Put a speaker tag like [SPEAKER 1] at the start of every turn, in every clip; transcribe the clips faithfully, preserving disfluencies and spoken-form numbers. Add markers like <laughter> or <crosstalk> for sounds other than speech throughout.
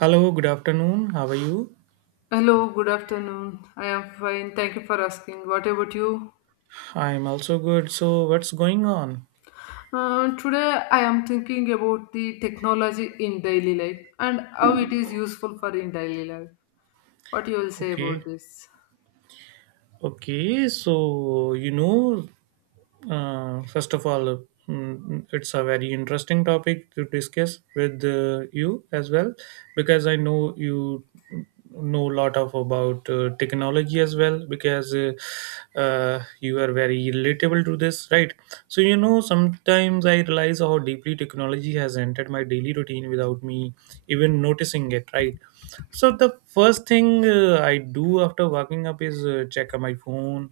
[SPEAKER 1] Hello, good afternoon. How are you?
[SPEAKER 2] Hello, good afternoon. I am fine. Thank you for asking. What about you?
[SPEAKER 1] I'm also good. So, what's going on?
[SPEAKER 2] Uh, today, I am thinking about the technology in daily life and how it is useful for in daily life. What you will say about
[SPEAKER 1] Okay.
[SPEAKER 2] this?
[SPEAKER 1] Okay. So, you know, Uh, first of all, mm, it's a very interesting topic to discuss with uh, you as well, because I know you know a lot of about uh, technology as well, because uh, uh, you are very relatable to this, right? So you know, sometimes I realize how deeply technology has entered my daily routine without me even noticing it, right? So the first thing uh, I do after waking up is uh, check my phone,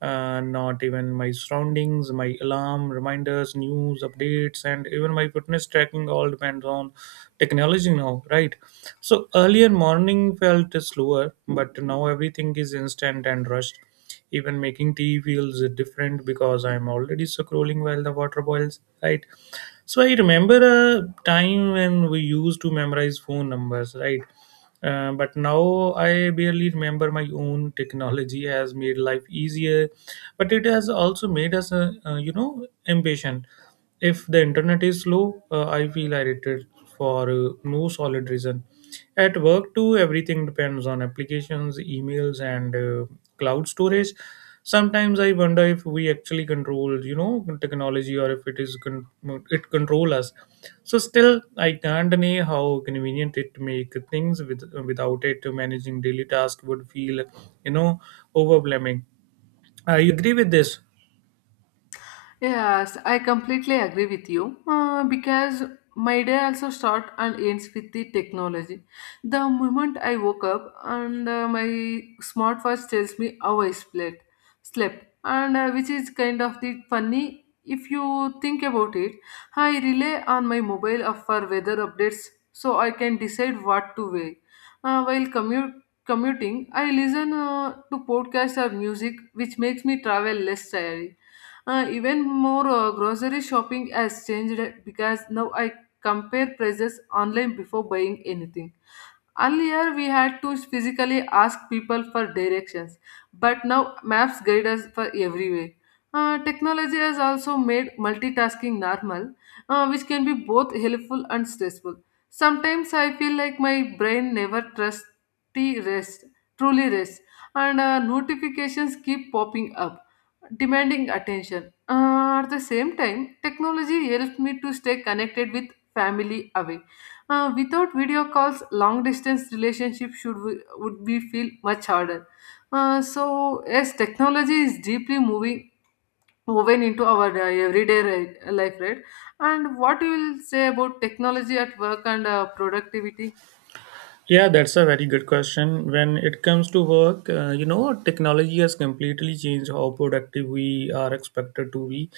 [SPEAKER 1] uh, not even my surroundings, my alarm, reminders, news, updates, and even my fitness tracking all depends on technology now, right? So earlier morning felt slower, but now everything is instant and rushed. Even making tea feels different because I'm already scrolling while the water boils, right? So I remember a time when we used to memorize phone numbers, right? Uh, but now I barely remember my own. Technology has made life easier, but it has also made us, uh, uh, you know, impatient. If the internet is slow, uh, I feel irritated for uh, no solid reason. At work, too, everything depends on applications, emails, and uh, cloud storage. Sometimes I wonder if we actually control, you know, technology or if it is con- it control us. So still, I can't deny how convenient it make things. With without it, managing daily task would feel, you know, overwhelming. I agree with this.
[SPEAKER 2] Yes, I completely agree with you uh, because my day also starts and ends with the technology. The moment I woke up and uh, my smartwatch tells me how I slept, slept, and uh, which is kind of the funny if you think about it. I rely on my mobile app for weather updates so I can decide what to wear. Uh, while commute commuting, I listen uh, to podcasts or music, which makes me travel less tired. Uh, even more, uh, grocery shopping has changed because now I compare prices online before buying anything. Earlier, we had to physically ask people for directions, but now maps guide us for every way. Uh, technology has also made multitasking normal, uh, which can be both helpful and stressful. Sometimes I feel like my brain never trusts rest, truly rests, and uh, notifications keep popping up, demanding attention. Uh, at the same time, technology helps me to stay connected with family away uh, without video calls, long distance relationship should we, would be feel much harder. Uh, so yes, technology is deeply moving woven into our uh, everyday ri- life, right? And what you will say about technology at work and uh, productivity?
[SPEAKER 1] Yeah, that's a very good question. When it comes to work, uh, you know, technology has completely changed how productive we are expected to be.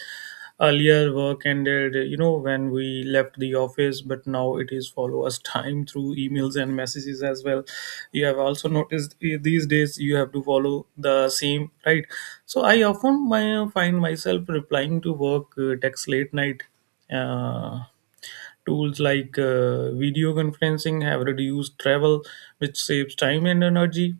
[SPEAKER 1] Earlier, work ended, you know, when we left the office, but now it is follow us <laughs> time through emails and messages as well. You have also noticed eh, these days you have to follow the same, right? So I often my, find myself replying to work uh, text late night. Uh, Tools like uh, video conferencing have reduced travel, which saves time and energy.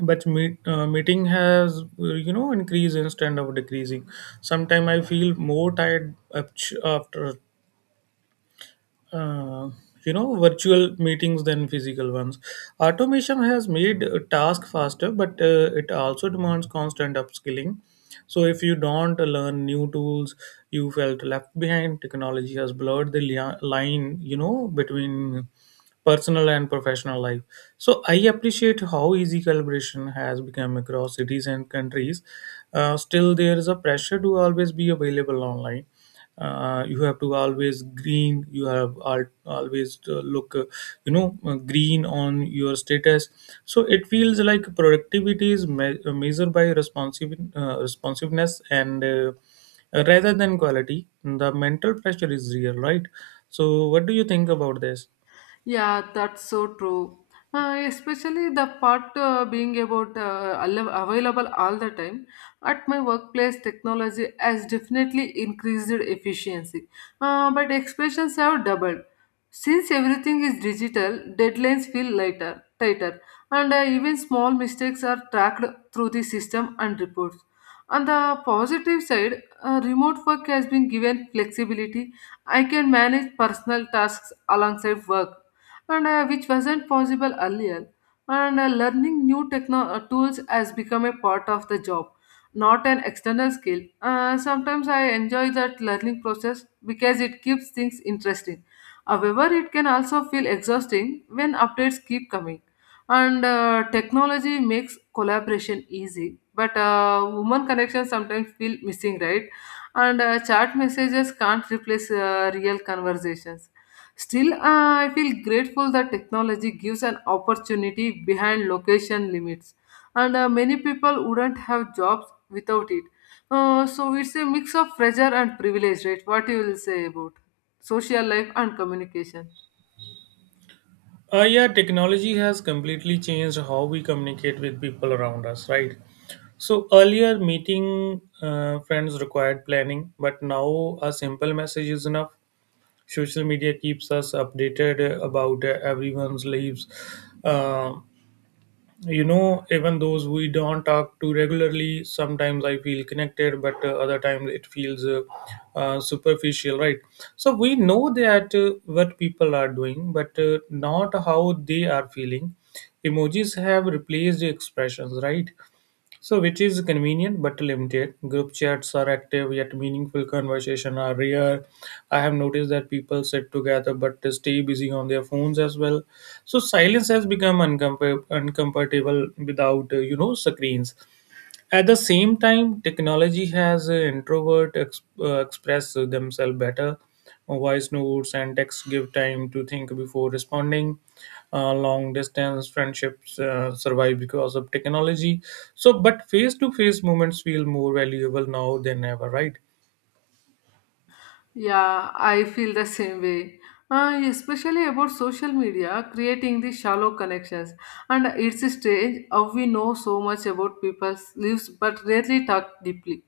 [SPEAKER 1] But meet, uh, meeting has, uh, you know, increased instead of decreasing. Sometimes I feel more tired apt- after uh, you know virtual meetings than physical ones automation has made a task faster but uh, it also demands constant upskilling so if you don't learn new tools you felt left behind technology has blurred the lia- line you know between personal and professional life. So I appreciate how easy collaboration has become across cities and countries. Uh, still, there is a pressure to always be available online. Uh, you have to always green. You have al- always to look, uh, you know, uh, green on your status. So it feels like productivity is me- uh, measured by responsive uh, responsiveness and uh, rather than quality. The mental pressure is real, right? So what do you think about this?
[SPEAKER 2] Yeah, that's so true. Uh, especially the part uh, being about uh, alle- available all the time. At my workplace, technology has definitely increased efficiency, uh, but expectations have doubled. Since everything is digital, deadlines feel lighter, tighter, and uh, even small mistakes are tracked through the system and reports. On the positive side, uh, remote work has been given flexibility. I can manage personal tasks alongside work and uh, which wasn't possible earlier. And uh, learning new techno- uh, tools has become a part of the job, not an external skill. Uh, sometimes I enjoy that learning process because it keeps things interesting. However, it can also feel exhausting when updates keep coming. And uh, technology makes collaboration easy, but uh, human connection sometimes feel missing, right? And uh, chat messages can't replace uh, real conversations. Still, uh, I feel grateful that technology gives an opportunity behind location limits, and uh, many people wouldn't have jobs without it. Uh, so it's a mix of pressure and privilege, right? What you will say about social life and communication?
[SPEAKER 1] Uh, yeah, technology has completely changed how we communicate with people around us, right? So earlier, meeting uh, friends required planning, but now a simple message is enough. Social media keeps us updated uh, about uh, everyone's lives. Um you know, even those we don't talk to regularly, sometimes I feel connected, but uh, other times it feels uh, uh, superficial, right? So we know that uh, what people are doing, but uh, not how they are feeling. Emojis have replaced expressions, right? So, which is convenient but limited. Group chats are active, yet meaningful conversation are rare. I have noticed that people sit together but stay busy on their phones as well. So, silence has become uncomfort- uncomfortable without, uh, you know, screens. At the same time, technology has uh, introvert ex- uh, express themselves better. Voice notes and text give time to think before responding. Uh, long distance friendships uh, survive because of technology. So, but face to face moments feel more valuable now than ever, right?
[SPEAKER 2] Yeah, I feel the same way. Uh, especially about social media creating the shallow connections. And it's strange how we know so much about people's lives but rarely talk deeply.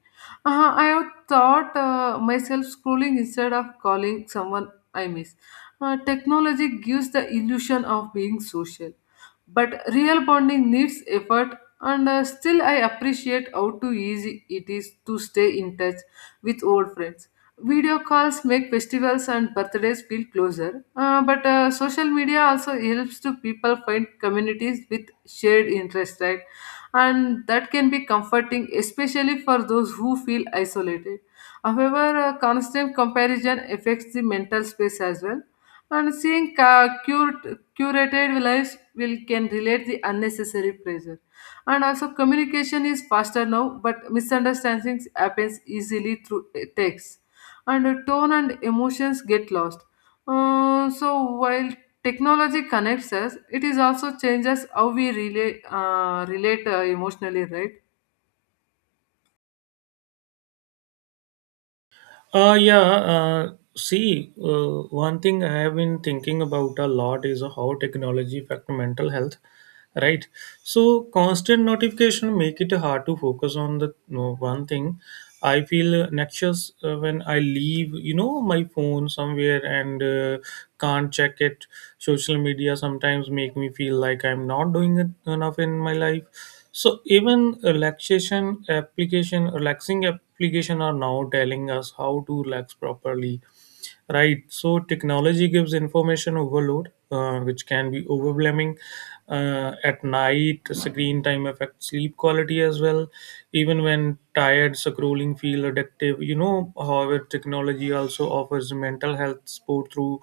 [SPEAKER 2] Uh, I have thought uh, myself scrolling instead of calling someone I miss. Uh, technology gives the illusion of being social, but real bonding needs effort. And uh, still, I appreciate how too easy it is to stay in touch with old friends. Video calls make festivals and birthdays feel closer, uh, but uh, social media also helps to people find communities with shared interest, right? And that can be comforting, especially for those who feel isolated. However, uh, constant comparison affects the mental space as well, and seeing ca- cured, curated lives will can relate the unnecessary pressure. And also, communication is faster now, but misunderstandings happens easily through uh, text and the tone and emotions get lost. Uh, so while technology connects us, it is also changes how we relate, uh, relate uh, emotionally, right?
[SPEAKER 1] Uh, yeah. Uh, see, uh, one thing I have been thinking about a lot is how technology affect mental health, right? So constant notification make it hard to focus on the no, one thing. I feel anxious uh, when I leave, you know, my phone somewhere and uh, can't check it. Social media sometimes make me feel like I'm not doing it enough in my life. So even relaxation application, relaxing application are now telling us how to relax properly. Right. So technology gives information overload, uh, which can be overwhelming uh, at night. Screen time affects sleep quality as well. Even when tired, scrolling feel addictive. You know, however, technology also offers mental health support through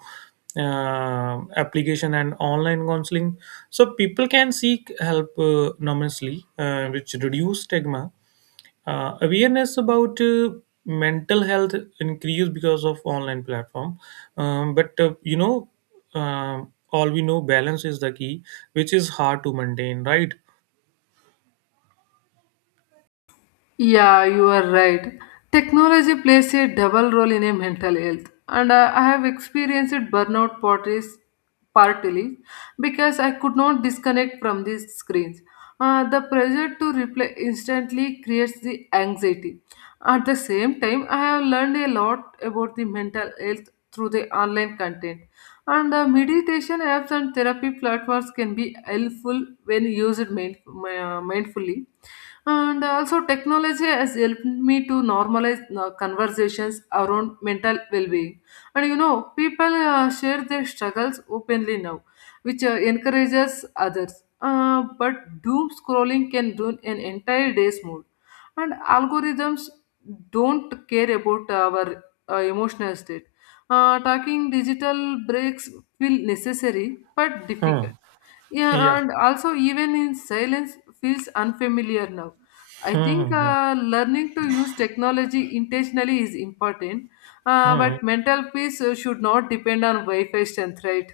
[SPEAKER 1] uh, application and online counseling. So people can seek help uh, anonymously, uh, which reduce stigma uh, awareness about uh, mental health increased because of online platform um, but uh, you know um, all we know balance is the key which is hard to maintain right.
[SPEAKER 2] Yeah, you are right. Technology plays a double role in a mental health, and uh, I have experienced burnout parties partly because I could not disconnect from these screens. Uh, the pressure to reply instantly creates the anxiety. At the same time, I have learned a lot about the mental health through the online content. And the meditation apps and therapy platforms can be helpful when used mind- uh, mindfully. And also, technology has helped me to normalize uh, conversations around mental well being. And you know, people uh, share their struggles openly now, which uh, encourages others. Uh, but doom scrolling can ruin an entire day's mood. And algorithms don't care about our uh, emotional state. Uh, talking digital breaks feel necessary but
[SPEAKER 1] Hmm.
[SPEAKER 2] difficult. Yeah,
[SPEAKER 1] Yeah.
[SPEAKER 2] and also even in silence feels unfamiliar now. I
[SPEAKER 1] Hmm.
[SPEAKER 2] think
[SPEAKER 1] Hmm.
[SPEAKER 2] uh, learning to use technology intentionally is important, uh,
[SPEAKER 1] Hmm, hmm.
[SPEAKER 2] but mental peace uh, should not depend on Wi Fi strength, right?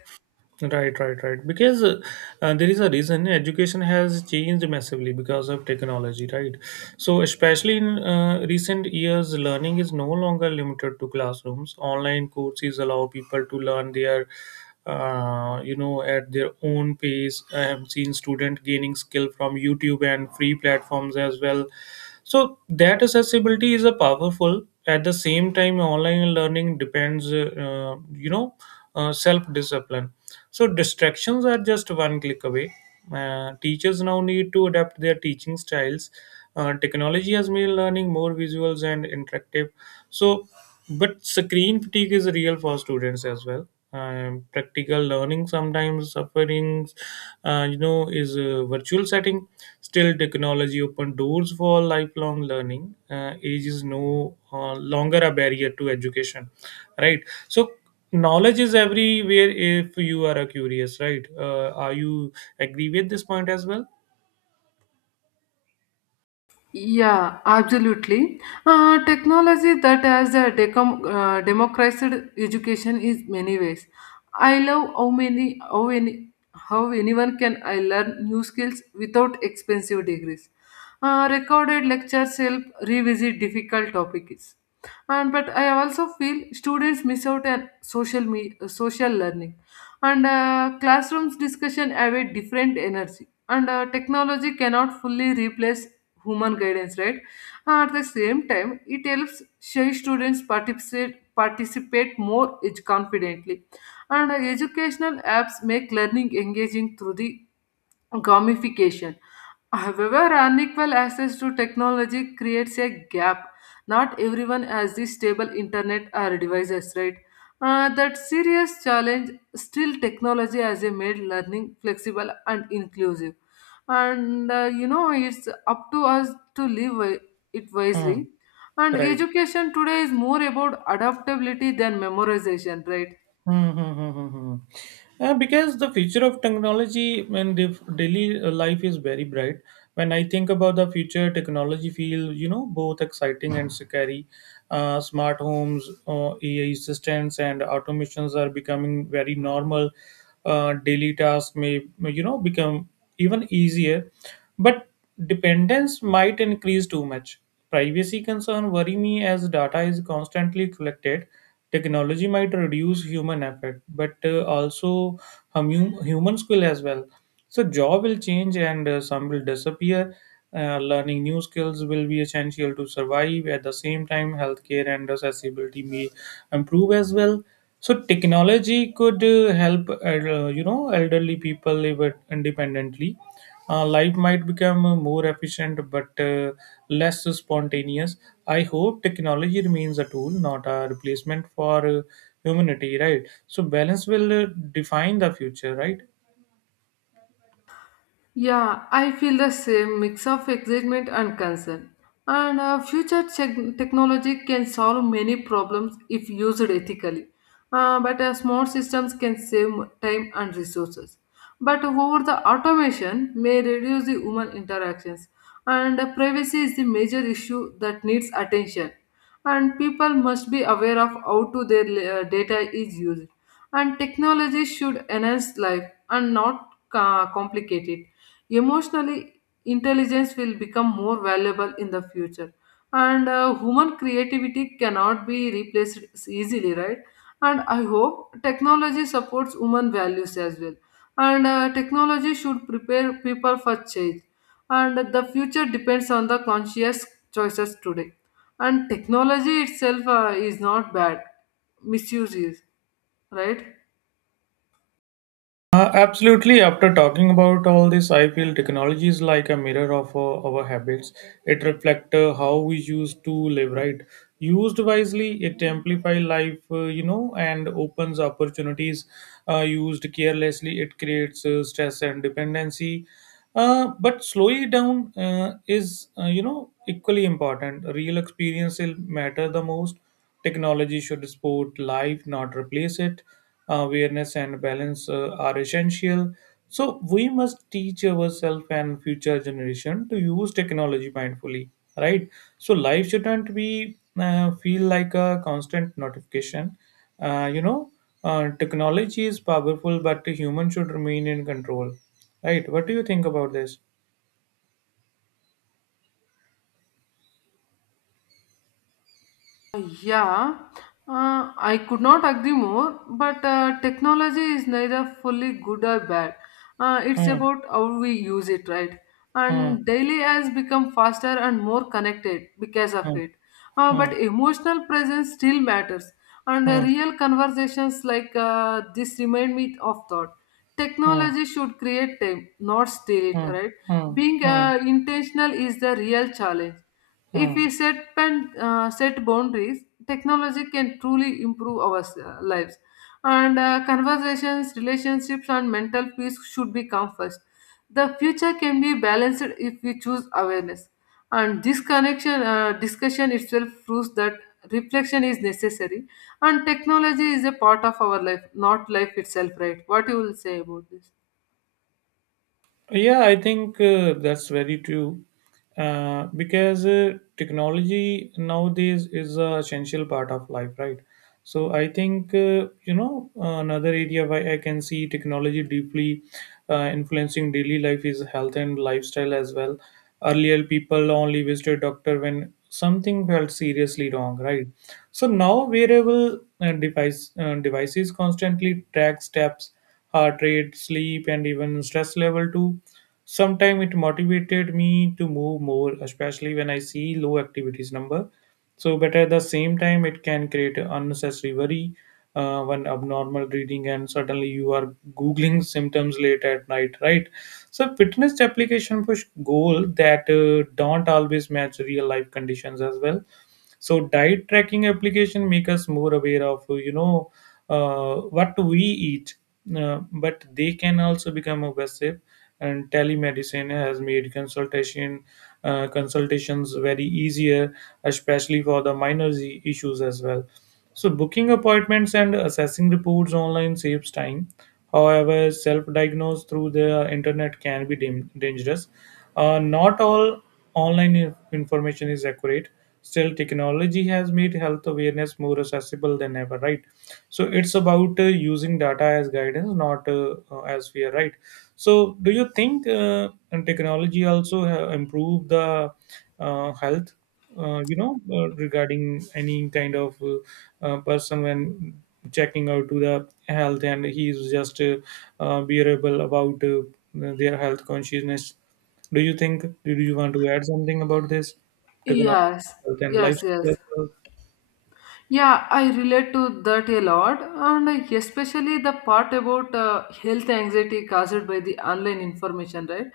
[SPEAKER 1] Right, right, right. Because uh, uh, there is a reason education has changed massively because of technology, right? So, especially in uh, recent years, learning is no longer limited to classrooms. Online courses allow people to learn their, uh, you know, at their own pace. I have seen student gaining skill from YouTube and free platforms as well. So that accessibility is a powerful. At the same time, online learning depends, uh, uh, you know, uh, self discipline so distractions are just one click away. Uh, teachers now need to adapt their teaching styles. Uh, technology has made learning more visuals and interactive. So, but screen fatigue is real for students as well. Um, practical learning sometimes sufferings, uh, you know, is a virtual setting. Still, technology open doors for lifelong learning. Uh, age is no uh, longer a barrier to education right so knowledge is everywhere if you are a curious right uh, are you agree with this point as well.
[SPEAKER 2] Yeah, absolutely. Uh, technology that has uh, decom- uh, democratized education is many ways. I love how many how any how anyone can I learn new skills without expensive degrees. Uh, recorded lectures help revisit difficult topics, and but I also feel students miss out on social me- social learning, and uh, classrooms discussion have a different energy, and uh, technology cannot fully replace human guidance, right? At the same time, it helps shy students participate participate more ed- confidently. And uh, educational apps make learning engaging through the gamification. However, unequal access to technology creates a gap. Not everyone has the stable internet or devices, right? Uh, that serious challenge still technology has a made learning flexible and inclusive. And uh, you know, it's up to us to live wi- it
[SPEAKER 1] Hmm.
[SPEAKER 2] wisely. And
[SPEAKER 1] Right.
[SPEAKER 2] education today is more about adaptability than memorization, right?
[SPEAKER 1] Hmm, hmm, hmm, hmm, hmm. Uh, because the future of technology and the daily life is very bright. When I think about the future, technology feel you know both exciting and scary. Uh, smart homes, uh, A I assistants, and automations are becoming very normal. Uh, daily tasks may you know become even easier. But dependence might increase too much. Privacy concern worry me as data is constantly collected. Technology might reduce human effort, but uh, also hum- human skill as well so job will change and uh, some will disappear. Uh, learning new skills will be essential to survive. At the same time, healthcare and accessibility may improve as well. So technology could uh, help uh, you know elderly people live it independently. Uh, life might become uh, more efficient but uh, less spontaneous. I hope technology remains a tool, not a replacement for uh, humanity, right? So balance will uh, define the future, right?
[SPEAKER 2] Yeah, I feel the same mix of excitement and concern. And uh, future tech- technology can solve many problems if used ethically. Uh, but uh, smart systems can save time and resources. But over the automation may reduce the human interactions. And uh, privacy is the major issue that needs attention. And people must be aware of how to their uh, data is used and technology should enhance life and not ca- complicate it. Emotionally, intelligence will become more valuable in the future, and uh, human creativity cannot be replaced easily, right? And I hope technology supports human values as well. And uh, technology should prepare people for change. And the future depends on the conscious choices today. And technology itself uh, is not bad, misuse is, right?
[SPEAKER 1] Uh, absolutely. After talking about all this, I feel technology is like a mirror of uh, our habits. It reflects uh, how we used to live, right? Used wisely, it amplifies life, uh, you know, and opens opportunities. Uh, used carelessly, it creates uh, stress and dependency. Uh, but slowing it down uh, is, uh, you know, equally important. Real experience will matter the most. Technology should support life, not replace it. Awareness and balance uh, are essential. So we must teach ourselves and future generation to use technology mindfully, right? So life shouldn't be uh, feel like a constant notification. Uh, you know, uh, technology is powerful, but the human should remain in control. Right. What do you think about this?
[SPEAKER 2] Yeah, uh, I could not agree more, but uh, technology is neither fully good or bad. Uh, it's
[SPEAKER 1] Hmm.
[SPEAKER 2] about how we use it, right?
[SPEAKER 1] Hmm.
[SPEAKER 2] And daily has become faster and more connected because of
[SPEAKER 1] Hmm.
[SPEAKER 2] it. Uh,
[SPEAKER 1] Hmm.
[SPEAKER 2] but emotional presence still matters, and uh,
[SPEAKER 1] Hmm.
[SPEAKER 2] real conversations like uh, this remind me of thought.
[SPEAKER 1] Hmm.
[SPEAKER 2] Technology should create time, not steal it,
[SPEAKER 1] Hmm.
[SPEAKER 2] right?
[SPEAKER 1] Hmm.
[SPEAKER 2] Being
[SPEAKER 1] Hmm.
[SPEAKER 2] uh, intentional is the real challenge. If
[SPEAKER 1] Hmm.
[SPEAKER 2] we set and uh, set boundaries, technology can truly improve our uh, lives. And uh, conversations, relationships, and mental peace should be come first. The future can be balanced if we choose awareness. And this connection, uh, discussion itself proves that reflection is necessary. And technology is a part of our life, not life itself, right? What you will say about this?
[SPEAKER 1] Yeah, I think uh, that's very true. Uh, because uh, technology nowadays is an essential part of life, right? So I think, uh, you know, another area where I can see technology deeply uh, influencing daily life is health and lifestyle as well. Earlier, people only visited doctor when something felt seriously wrong, right? So now wearable uh, device, uh, devices constantly track steps, heart rate, sleep, and even stress level too. Sometimes it motivated me to move more, especially when I see low activities number. So, but at the same time, it can create unnecessary worry uh, when abnormal reading and suddenly you are googling symptoms late at night, right? So, fitness application push goal that uh, don't always match real life conditions as well so diet tracking application make us more aware of you know uh, what we eat uh, but they can also become obsessive and telemedicine has made consultation uh, consultations very easier especially for the minor z- issues as well so booking appointments and assessing reports online saves time however self diagnose through the internet can be dam- dangerous uh, not all online in- information is accurate. Still, technology has made health awareness more accessible than ever, right? So it's about uh, using data as guidance, not uh, uh, as fear, right? So, do you think uh, and technology also ha- improve the uh, health? Uh, you know, uh, regarding any kind of uh, uh, person when checking out to the health, and he is just uh, uh, bearable about uh, their health consciousness. Do you think, do you want to add something about this? Economic
[SPEAKER 2] Yes,
[SPEAKER 1] health and
[SPEAKER 2] yes,
[SPEAKER 1] lifestyle as
[SPEAKER 2] yes.
[SPEAKER 1] well?
[SPEAKER 2] Yeah, I relate to that a lot, and especially the part about uh, health anxiety caused by the online information, right?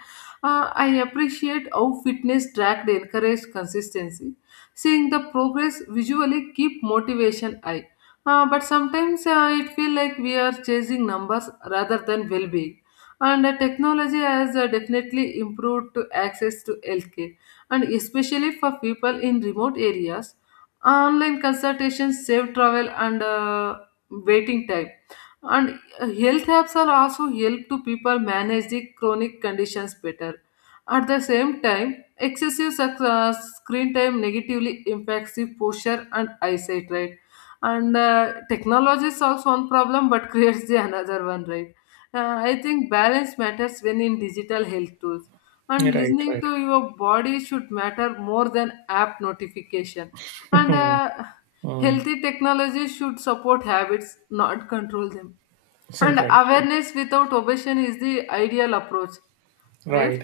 [SPEAKER 2] Uh, I appreciate how fitness tracked encouraged consistency. Seeing the progress visually keep motivation high. Uh, but sometimes uh, it feel like we are chasing numbers rather than well-being. And uh, technology has uh, definitely improved to access to healthcare, and especially for people in remote areas online consultations save travel and uh, waiting time and uh, health apps are also help to people manage the chronic conditions better at the same time excessive sc- uh, screen time negatively impacts the posture and eyesight, right? And uh, technology solves one problem but <laughs> creates the another one, right? Uh, I think balance matters when in digital health tools
[SPEAKER 1] Yeah,
[SPEAKER 2] and
[SPEAKER 1] right,
[SPEAKER 2] listening
[SPEAKER 1] right.
[SPEAKER 2] to your body should matter more than app notification
[SPEAKER 1] <laughs>
[SPEAKER 2] and
[SPEAKER 1] Mm,
[SPEAKER 2] uh,
[SPEAKER 1] mm,
[SPEAKER 2] healthy technology should support habits, not control them.
[SPEAKER 1] right,
[SPEAKER 2] And
[SPEAKER 1] right.
[SPEAKER 2] awareness without obsession is the ideal approach,
[SPEAKER 1] Right.
[SPEAKER 2] right?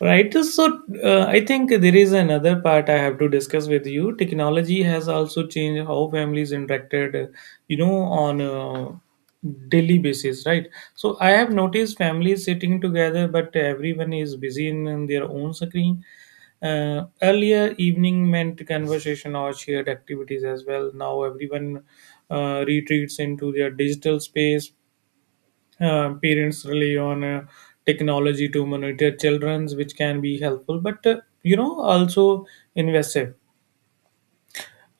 [SPEAKER 1] Right. So uh, I think there is another part I have to discuss with you. Technology has also changed how families interacted, uh, you know, on a daily basis, right? So I have noticed families sitting together, but everyone is busy in, in their own screen. Uh, earlier evening meant conversation or shared activities as well. Now everyone uh, retreats into their digital space. Uh, parents rely on uh, technology to monitor children's, which can be helpful, but uh, you know also invasive.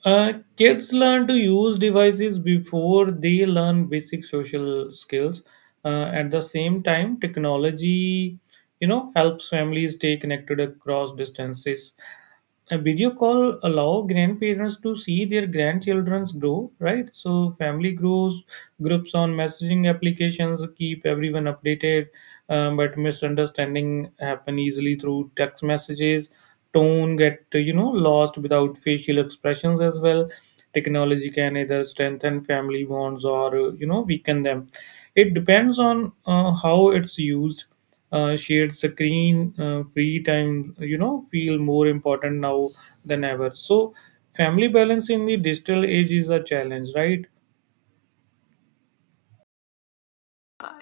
[SPEAKER 1] uh, Kids learn to use devices before they learn basic social skills. Uh, at the same time, technology, you know helps families stay connected across distances. A video call allow grandparents to see their grandchildren's grow, right? So family grows, groups on messaging applications keep everyone updated. Um, but misunderstanding happen easily through text messages, tone get you know lost without facial expressions as well. Technology can either strengthen family bonds or uh, you know weaken them. It depends on uh, how it's used. Uh, shared screen, uh, free time, you know feel more important now than ever. So family balance in the digital age is a challenge, right?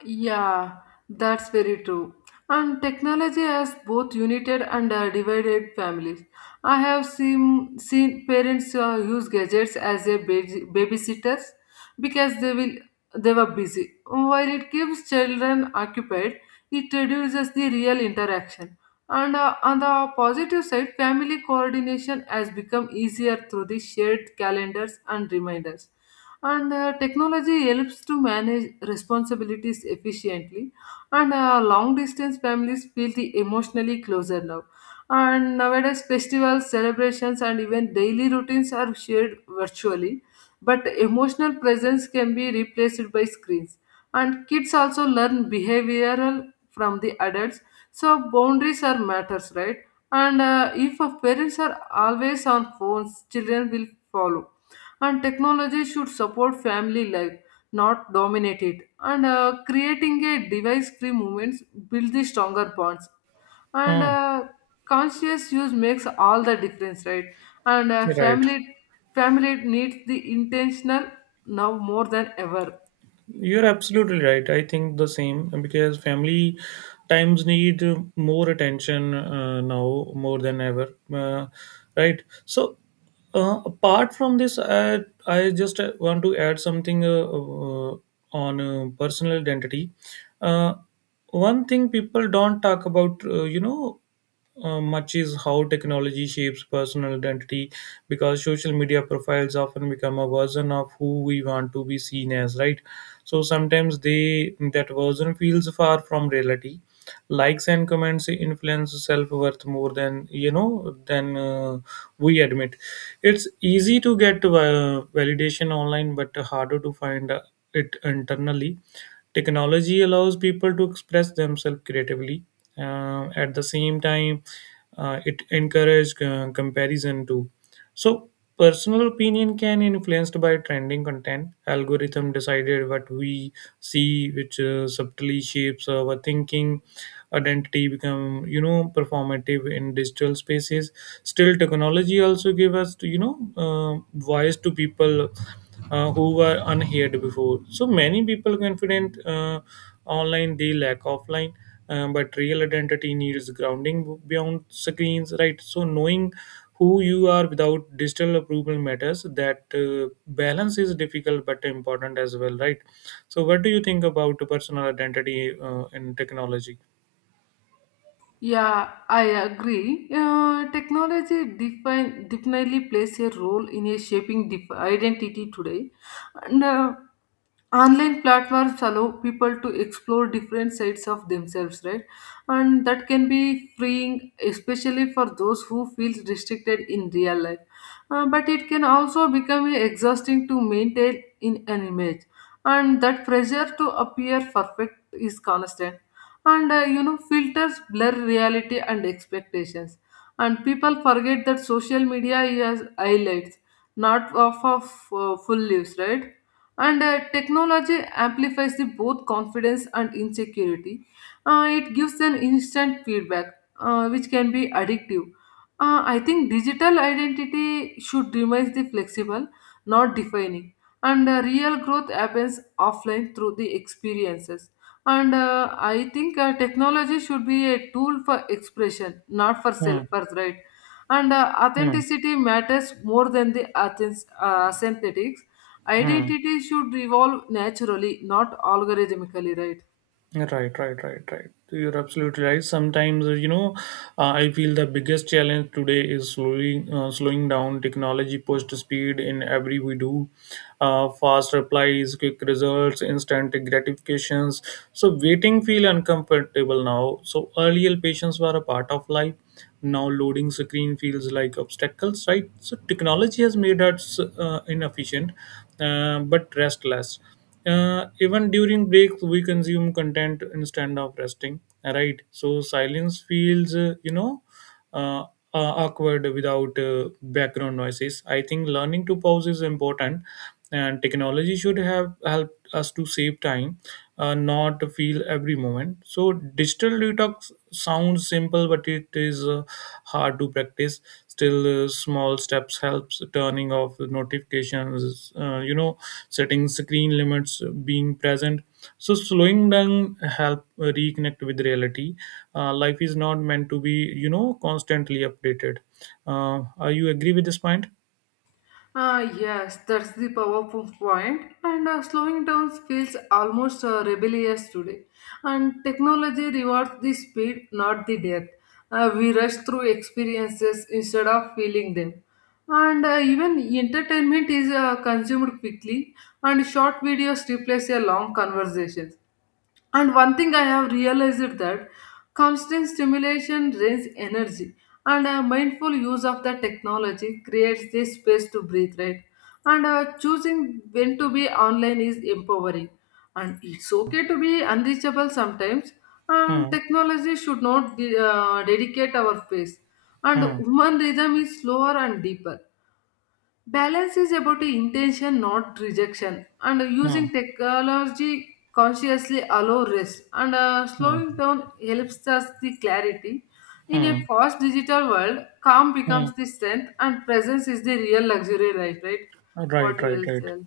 [SPEAKER 2] Yeah, that's very true. And technology has both united and uh, divided families. I have seen, seen parents uh, use gadgets as a basi- babysitters because they will they were busy. While it keeps children occupied, it reduces the real interaction. And uh, on the positive side, family coordination has become easier through the shared calendars and reminders and uh, technology helps to manage responsibilities efficiently and uh, long distance families feel the emotionally closer now and nowadays festivals celebrations and even daily routines are shared virtually but emotional presence can be replaced by screens and kids also learn behavioral from the adults so boundaries are matters, right? And uh, if uh, parents are always on phones children will follow and technology should support family life not dominate it and uh, creating a device free movements build the stronger bonds and
[SPEAKER 1] Hmm.
[SPEAKER 2] uh, conscious use makes all the difference, right? And uh,
[SPEAKER 1] Right.
[SPEAKER 2] family family needs the intentional now more than ever.
[SPEAKER 1] You're absolutely right. I think the same because family times need more attention uh, now more than ever. Uh, right. So, uh, apart from this, I, I just uh, want to add something uh, uh, on uh, personal identity. Uh, One thing people don't talk about, uh, you know, uh, much is how technology shapes personal identity, because social media profiles often become a version of who we want to be seen as, right? So sometimes they that version feels far from reality. Likes and comments influence self-worth more than you know than uh, we admit. It's easy to get uh, validation online, but harder to find uh, it internally. Technology allows people to express themselves creatively. Uh, at the same time, uh, it encourages uh, comparison too. So personal opinion can influenced by trending content. Algorithm decided what we see, which uh, subtly shapes our thinking. Identity become, you know performative in digital spaces. Still, technology also give us you know uh, voice to people uh, who were unheard before. So many people confident uh, online they lack offline, uh, but real identity needs grounding beyond screens, right? So knowing who you are without digital approval matters. That uh, balance is difficult but important as well, right? So what do you think about personal identity uh, in technology?
[SPEAKER 2] Yeah, I agree. Uh, technology define, definitely plays a role in a shaping dif- identity today. And uh, online platforms allow people to explore different sides of themselves, right? And that can be freeing, especially for those who feel restricted in real life. Uh, but it can also become exhausting to maintain in an image, and that pressure to appear perfect is constant and uh, you know filters blur reality and expectations and people forget that social media is highlights not of, of uh, full lives, right? And uh, technology amplifies the both confidence and insecurity. Uh, it gives an instant feedback uh, which can be addictive. Uh, I think digital identity should remain the flexible not defining and uh, real growth happens offline through the experiences and uh, i think uh, technology should be a tool for expression not for
[SPEAKER 1] Hmm.
[SPEAKER 2] self, right? And uh,
[SPEAKER 1] Hmm.
[SPEAKER 2] authenticity matters more than the athens uh, synthetics
[SPEAKER 1] Hmm.
[SPEAKER 2] identity should evolve naturally not algorithmically, right?
[SPEAKER 1] Right, right, right, right. You're absolutely right. Sometimes, uh, you know, uh, I feel the biggest challenge today is slowly uh, slowing down. Technology pushed speed in every we do, uh, fast replies, quick results, instant gratifications. So waiting feel uncomfortable now. So earlier patients were a part of life. Now loading screen feels like obstacles, right? So technology has made us uh, inefficient, uh, but restless. Uh, even during breaks, we consume content instead of resting, right? So silence feels, uh, you know, uh, uh, awkward without uh, background noises. I think learning to pause is important, and technology should have helped us to save time, uh, not to feel every moment. So digital detox sounds simple, but it is uh, hard to practice. Still, uh, small steps helps turning off the notifications, uh, you know, setting screen limits, uh, being present. So slowing down help uh, reconnect with reality. Uh, life is not meant to be, you know, constantly updated. Uh, are you agree with this point?
[SPEAKER 2] Ah, yes, that's the powerful point. And uh, slowing down feels almost uh, rebellious today. And technology rewards the speed, not the depth. Uh, we rush through experiences instead of feeling them. And uh, even entertainment is uh, consumed quickly, and short videos replace a long conversations. And one thing I have realized that constant stimulation drains energy, and a mindful use of the technology creates this space to breathe, right? And uh, choosing when to be online is empowering, and it's okay to be unreachable sometimes. And
[SPEAKER 1] Hmm.
[SPEAKER 2] technology should not de- uh, dedicate our space, and
[SPEAKER 1] Hmm.
[SPEAKER 2] human rhythm is slower and deeper. Balance is about intention, not rejection, and
[SPEAKER 1] Hmm.
[SPEAKER 2] using technology consciously allow rest. And uh,
[SPEAKER 1] Hmm.
[SPEAKER 2] slowing down helps us the clarity. In a
[SPEAKER 1] Hmm.
[SPEAKER 2] fast digital world, calm
[SPEAKER 1] Hmm.
[SPEAKER 2] becomes the strength, and presence is the real luxury life, right?
[SPEAKER 1] Right.
[SPEAKER 2] What you
[SPEAKER 1] Right.
[SPEAKER 2] will
[SPEAKER 1] Right.
[SPEAKER 2] tell?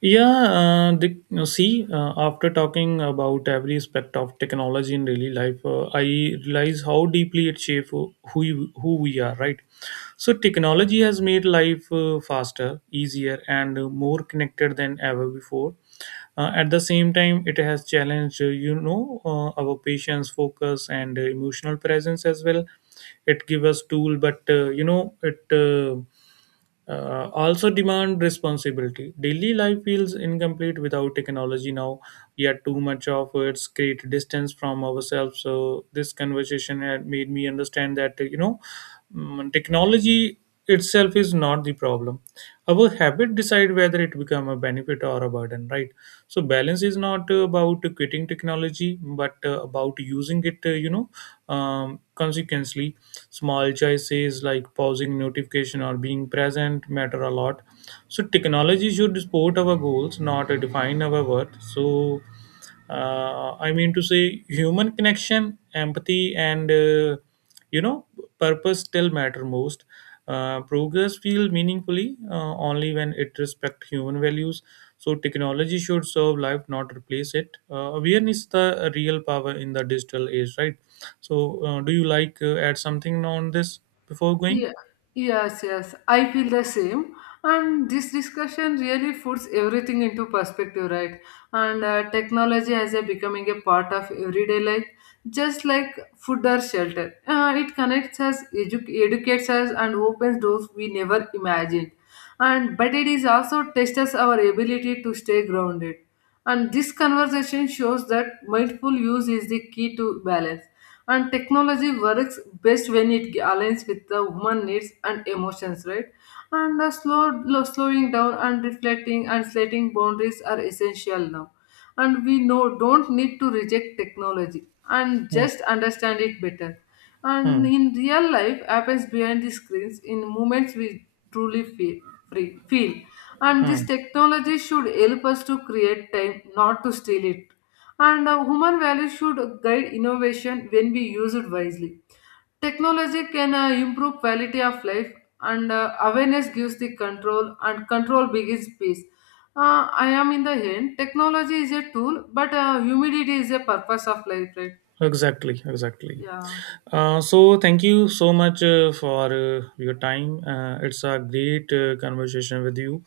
[SPEAKER 1] Yeah, uh, the, you see, uh, after talking about every aspect of technology in daily life, uh, I realize how deeply it shapes who we- who we are. Right, so technology has made life uh, faster, easier, and uh, more connected than ever before. Uh, at the same time, it has challenged, uh, you know, uh, our patience, focus, and uh, emotional presence as well. It gives us tool, but uh, you know, it. Uh, uh, also demand responsibility. Daily life feels incomplete without technology now. Yet too much of it's create distance from ourselves. So this conversation had made me understand that uh, you know, mm, technology itself is not the problem. Our habit decide whether it become a benefit or a burden, right? So balance is not uh, about quitting technology, but uh, about using it. Uh, you know, um, consequently, small choices like pausing notification or being present matter a lot. So technology should support our goals, not define our worth. So uh, I mean to say human connection, empathy, and uh, you know purpose still matter most. Uh, progress feel meaningfully uh, only when it respect human values. So technology should serve life, not replace it. Uh, awareness is the real power in the digital age, right? So uh, do you like uh, add something on this before going?
[SPEAKER 2] Yeah, yes, yes. I feel the same. And this discussion really puts everything into perspective, right? And uh, technology as a becoming a part of everyday life, just like food or shelter. Uh, it connects us, edu- educates us, and opens doors we never imagined. And but it is also tests our ability to stay grounded. And this conversation shows that mindful use is the key to balance and technology works best when it aligns with the human needs and emotions, right? And uh, slow, lo- slowing down and reflecting and setting boundaries are essential now and we know don't need to reject technology and
[SPEAKER 1] Hmm.
[SPEAKER 2] just understand it better and
[SPEAKER 1] Hmm.
[SPEAKER 2] in real life happens behind the screens in moments we truly feel free feel and this
[SPEAKER 1] Hmm.
[SPEAKER 2] technology should help us to create time not to steal it and uh, human values should guide innovation when we use it wisely. Technology can uh, improve quality of life, and uh, awareness gives the control, and control begins peace. Uh, I am in the end. Technology is a tool, but uh, humility is a purpose of life, right?
[SPEAKER 1] Exactly. Exactly.
[SPEAKER 2] Yeah.
[SPEAKER 1] Uh, so thank you so much uh, for uh, your time. Uh, it's a great uh, conversation with you.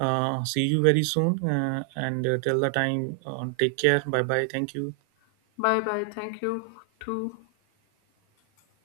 [SPEAKER 1] Uh, see you very soon. Uh, and uh, till the time, uh, take care. Bye bye. Thank you.
[SPEAKER 2] Bye bye. Thank you too.